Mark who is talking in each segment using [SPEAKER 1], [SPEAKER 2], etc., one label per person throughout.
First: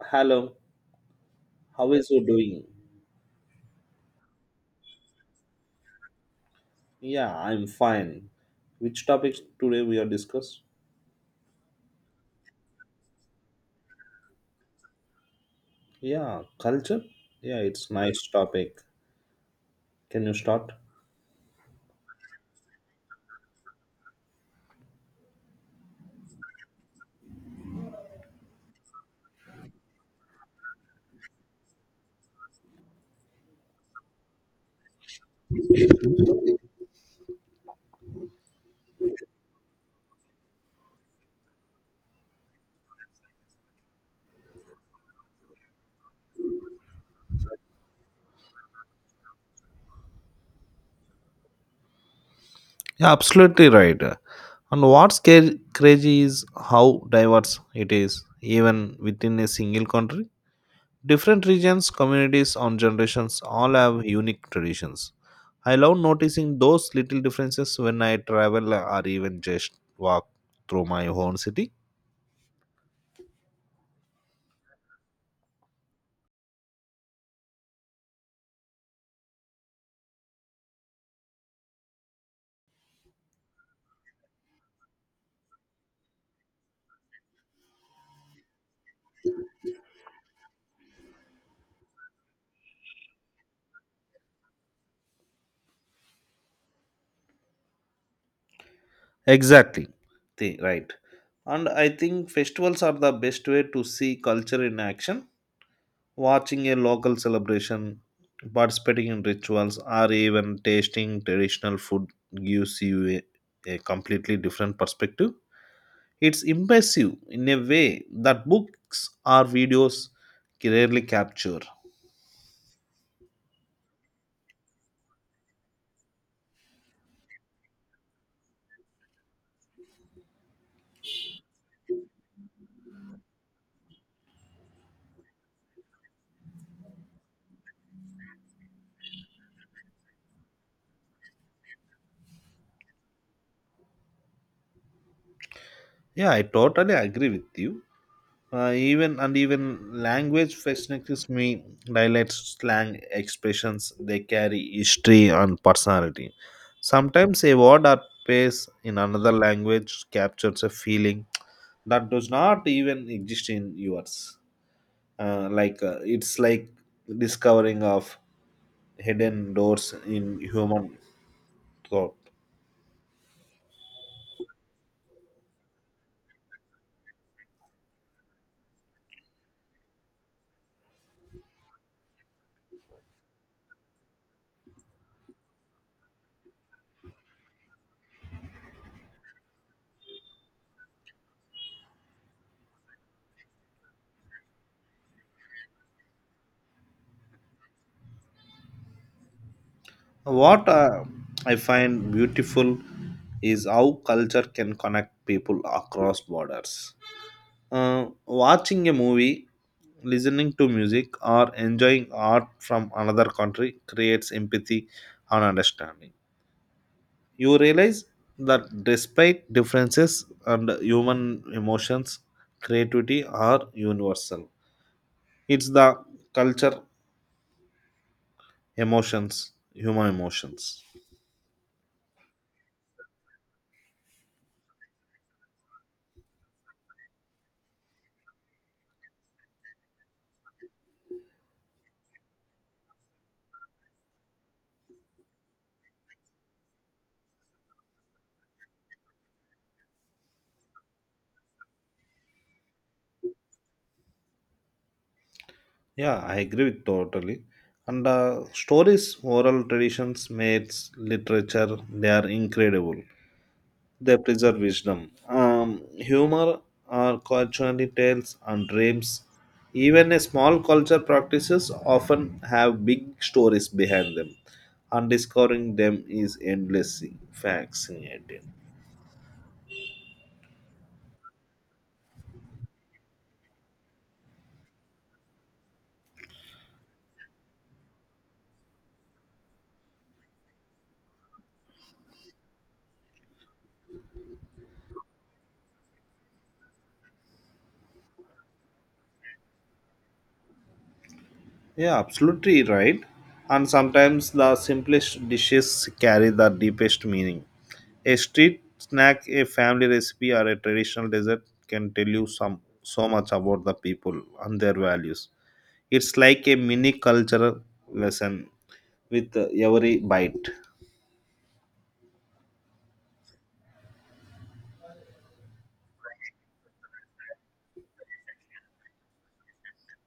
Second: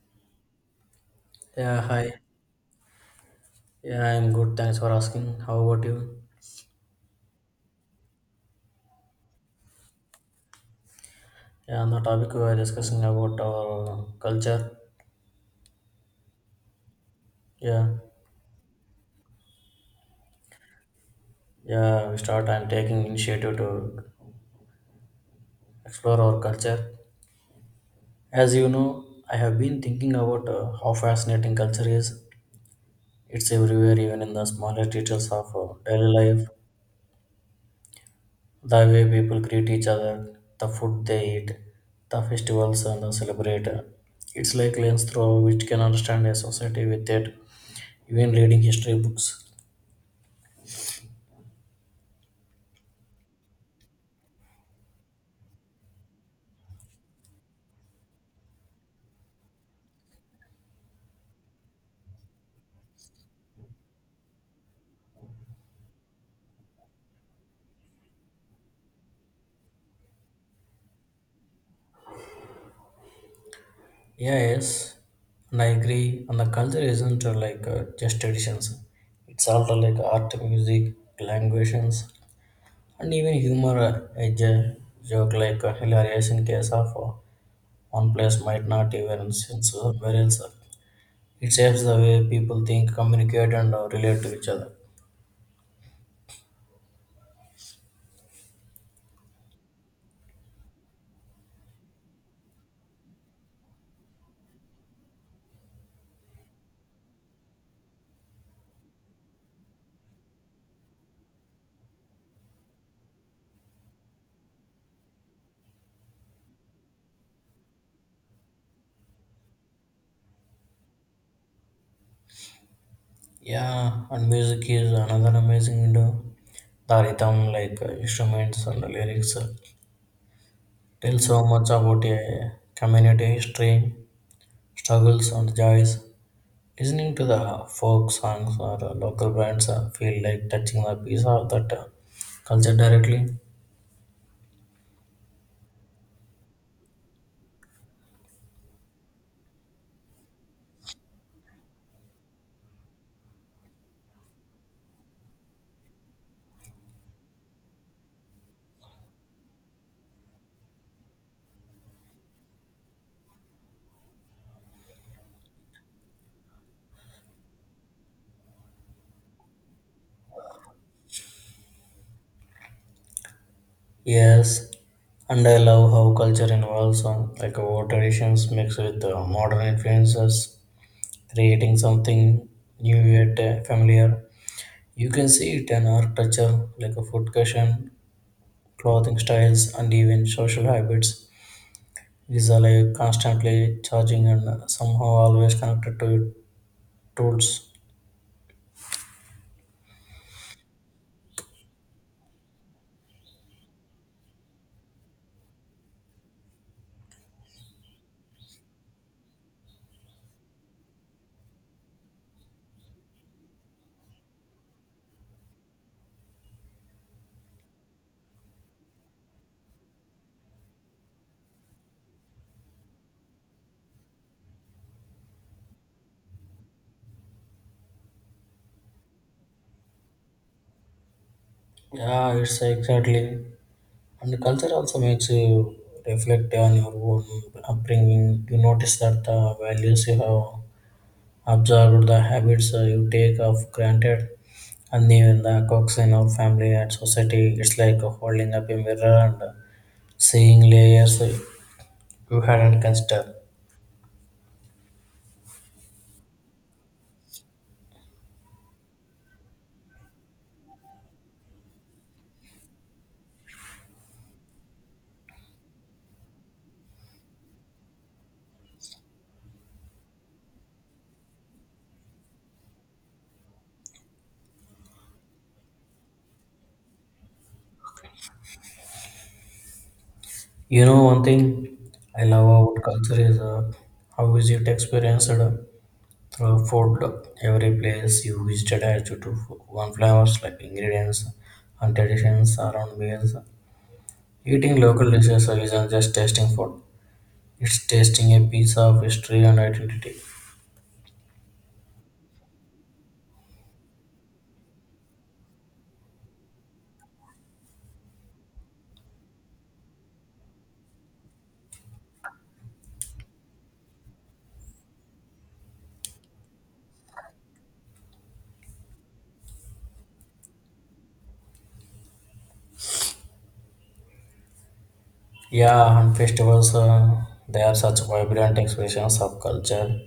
[SPEAKER 1] Hello,
[SPEAKER 2] Yeah,
[SPEAKER 1] how is
[SPEAKER 2] hi.
[SPEAKER 1] you doing?
[SPEAKER 2] Yeah, I'm good. Thanks for asking. How about you?
[SPEAKER 1] Yeah, I'm fine. Which topic today we are discuss?
[SPEAKER 2] Yeah, on the topic we were discussing about our culture.
[SPEAKER 1] Yeah, culture. Yeah,
[SPEAKER 2] Yeah,
[SPEAKER 1] it's nice topic. Can you start?
[SPEAKER 2] yeah, we start. I'm taking initiative to explore our culture. As you know, I have been thinking about how fascinating culture is. It's everywhere, even in the smallest details of daily life. The way people greet each other, the food they eat, the festivals and the celebrate. It's like lens through which can understand a society with it, even reading history books.
[SPEAKER 1] Yeah, absolutely right. And what's crazy is how diverse it is, even within a single country. Different regions, communities, and generations all have unique traditions. I love noticing those little differences when I travel or even just walk through my own city.
[SPEAKER 2] Yeah, yes, and I agree. And the culture isn't just traditions. It's also like art, music, languages, and even humor. A joke like hilarious in case of one place might not even since somewhere else. It shapes the way people think, communicate, and relate to each other.
[SPEAKER 1] Exactly. Right. And I think festivals are the best way to see culture in action. Watching a local celebration, participating in rituals, or even tasting traditional food gives you a completely different perspective. It's immersive in a way that books or videos rarely capture.
[SPEAKER 2] Yeah, and music is another amazing window. The rhythm, instruments and the lyrics, tell so much about a community history, struggles, and joys. Listening to the folk songs or local bands feel like touching a piece of that culture directly.
[SPEAKER 1] Yeah, I totally agree with you. Even and even language fascinates me. Dialects, slang, expressions they carry history and personality. Sometimes a word or phrase in another language captures a feeling that does not even exist in yours. It's like discovering of hidden doors in human thought.
[SPEAKER 2] Yes, and I love how culture involves like our traditions mixed with modern influences, creating something new yet familiar. You can see it in architecture, like a food cushion, clothing styles, and even social habits. These are like constantly charging and somehow always connected to tools.
[SPEAKER 1] What I find beautiful is how culture can connect people across borders. Watching a movie, listening to music, or enjoying art from another country creates empathy and understanding. You realize that despite differences and human emotions, creativity are universal. It's the culture, emotions, human emotions.
[SPEAKER 2] Yeah, it's exactly. And the culture also makes you reflect on your own upbringing. You notice that the values you have observed the habits you take of granted and even the quirks in our family and society. It's like holding up a mirror and seeing layers you hadn't considered.
[SPEAKER 1] Yeah, I agree with totally. And stories, oral traditions, myths, literature, they are incredible. They preserve wisdom. Humor or culturally tales and dreams. Even a small culture practices often have big stories behind them, and discovering them is endlessly fascinating.
[SPEAKER 2] You know one thing I love about culture is how is it experienced through food. Every place you visited had you to do one flavors like ingredients and traditions around meals. Eating local dishes isn't just tasting food; it's tasting a piece of history and identity.
[SPEAKER 1] Yeah, absolutely right. And sometimes the simplest dishes carry the deepest meaning. A street snack, a family recipe, or a traditional dessert can tell you some so much about the people and their values. It's like a mini cultural lesson with every bite.
[SPEAKER 2] Yeah, and festivals, they are such vibrant expressions of culture.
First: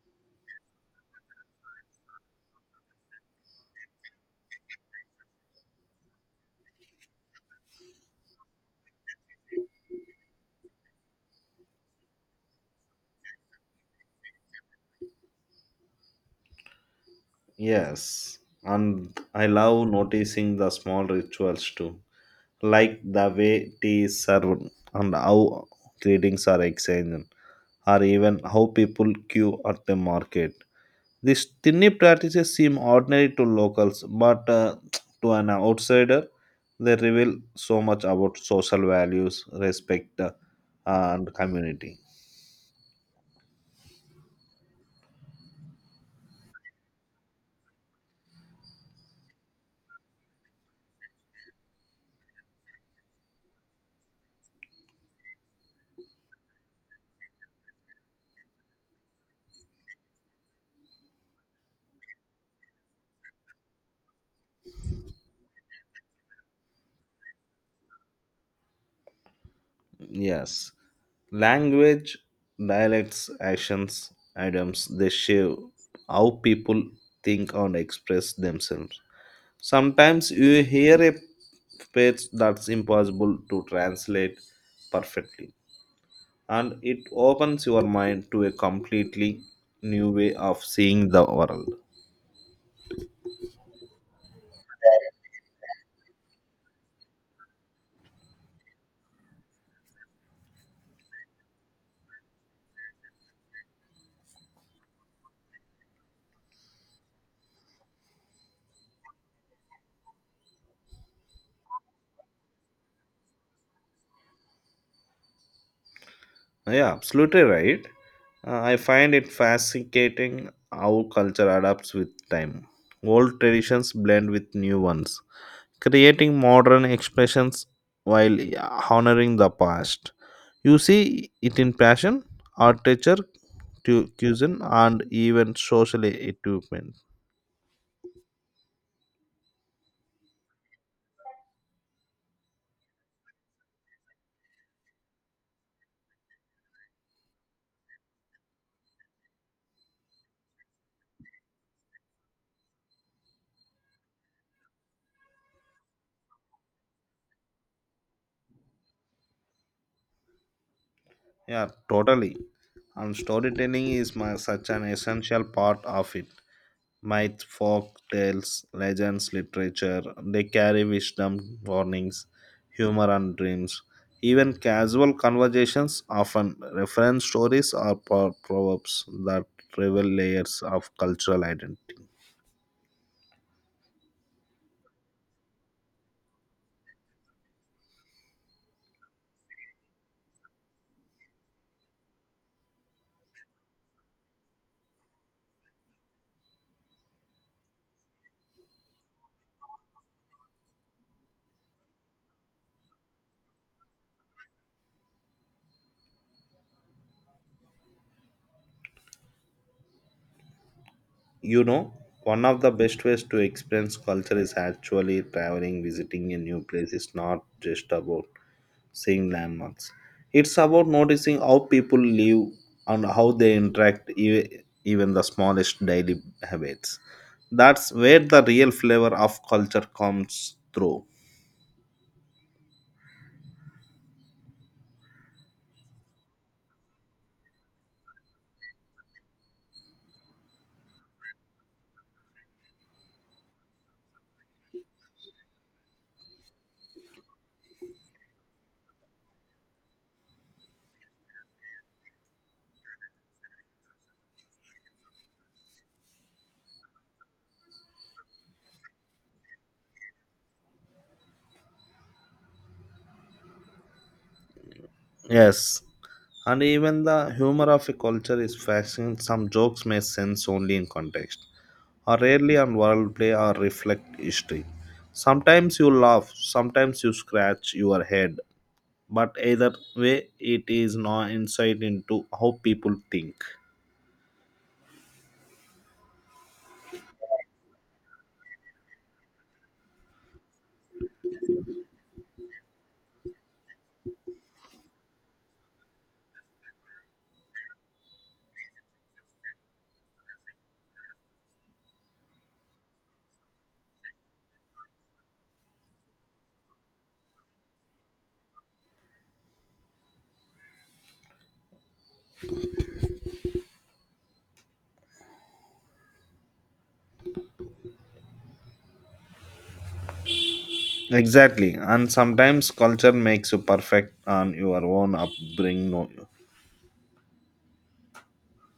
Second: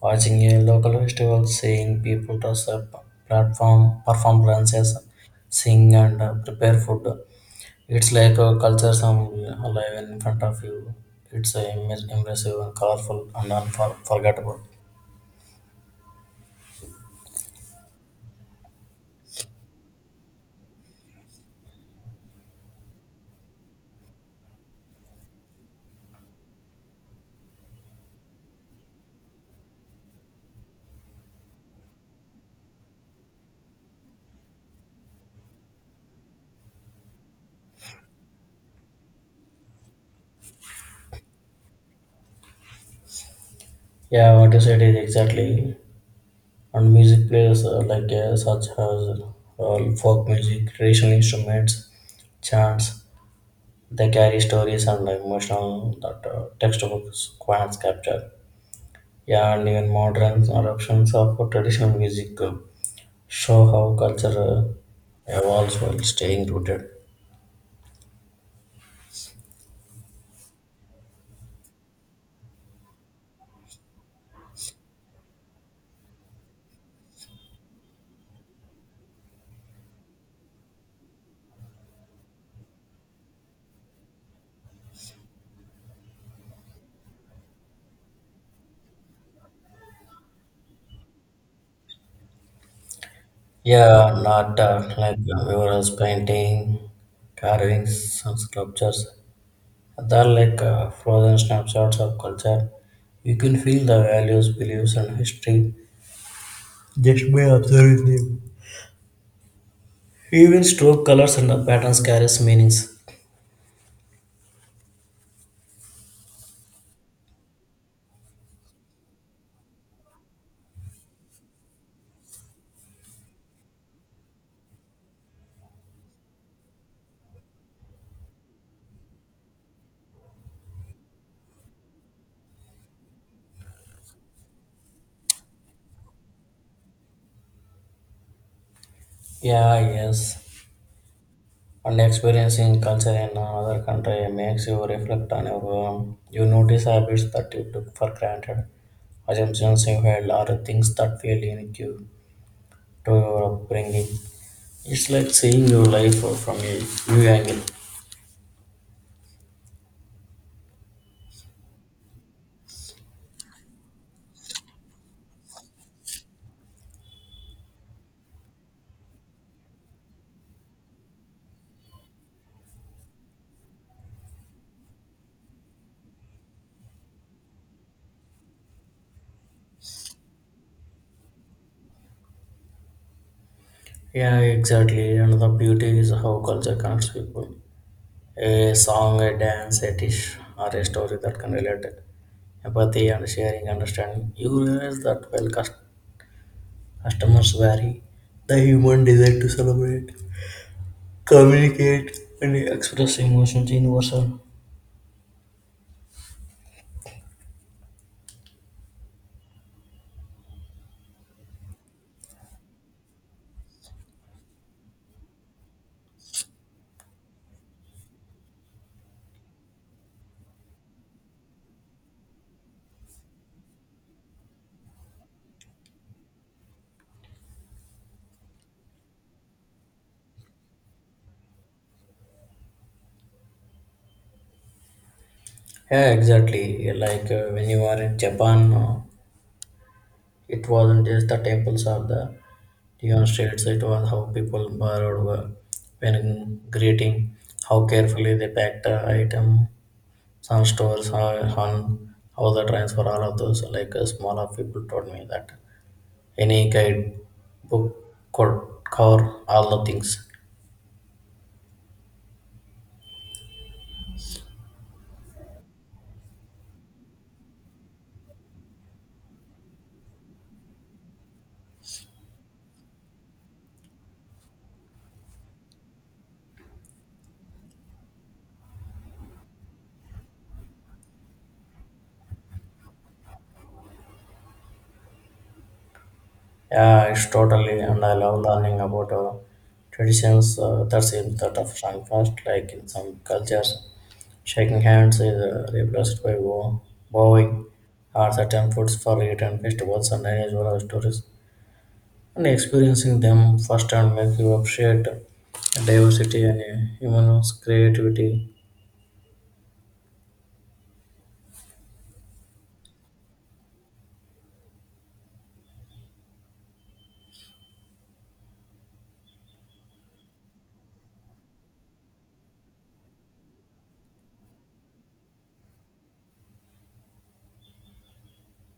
[SPEAKER 2] Watching a local festival, seeing people dress up, platform, perform dances, sing, and prepare food, it's like a culture some alive in front of you. It's impressive and colorful and unforgettable.
[SPEAKER 1] Yes, and I love noticing the small rituals too, like the way tea is served and how greetings are exchanged, or even how people queue at the market. These tiny practices seem ordinary to locals, but to an outsider, they reveal so much about social values, respect, and community.
[SPEAKER 2] Yeah, what you said is exactly. And music plays such as folk music, traditional instruments, chants. They carry stories and emotional that textbooks can't capture. Yeah, and even modern adaptations of traditional music show how culture evolves while staying rooted.
[SPEAKER 1] Yes. Language, dialects, actions, items, they shape how people think and express themselves. Sometimes you hear a phrase that's impossible to translate perfectly, and it opens your mind to a completely new way of seeing the world.
[SPEAKER 2] Yeah, not murals, painting, carvings, and sculptures. They're like frozen snapshots of culture. You can feel the values, beliefs, and history just by observing them. Even stroke colors and the patterns carries meanings.
[SPEAKER 1] Yeah, absolutely right. I find it fascinating how culture adapts with time. Old traditions blend with new ones, creating modern expressions while honoring the past. You see it in fashion, architecture, cuisine, and even social equipment.
[SPEAKER 2] Yeah, yes, and experiencing culture in another country makes you reflect on your own. You notice habits that you took for granted, assumptions you held, or things that feel unique to your upbringing. It's like seeing your life from a new angle.
[SPEAKER 1] Yeah, totally. And storytelling is my, such an essential part of it. Myth, folk tales, legends, literature. They carry wisdom, warnings, humor, and dreams. Even casual conversations often reference stories or proverbs that reveal layers of cultural identity.
[SPEAKER 2] Yeah, exactly. And the beauty is how culture connects people. A song, a dance, a dish, or a story that can relate it. Empathy and sharing understanding. You realize that while customers vary, the human desire to celebrate communicate and express emotions in person.
[SPEAKER 1] You know, one of the best ways to experience culture is actually traveling, visiting a new place. It's not just about seeing landmarks. It's about noticing how people live and how they interact, even the smallest daily habits. That's where the real flavor of culture comes through.
[SPEAKER 2] Yeah, exactly. Like when you are in Japan, it wasn't just the temples or the neon streets, it was how people borrowed when greeting, how carefully they packed the item, some stores, how on how the transfer, all of those. Like a smaller people told me that any guide book could cover all the things.
[SPEAKER 1] Yes, and even the humor of a culture is fascinating. Some jokes make sense only in context, or rarely on wordplay or reflect history. Sometimes you laugh, sometimes you scratch your head, but either way, it is no insight into how people think.
[SPEAKER 2] Yeah, it's totally, and I love learning about traditions that seem sort of strong first, like in some cultures, shaking hands is replaced by bowing, or certain foods for eaten festivals and unusual stories. And experiencing them firsthand makes you appreciate diversity and human creativity.
[SPEAKER 1] Exactly, and sometimes culture makes you perfect on your own upbringing.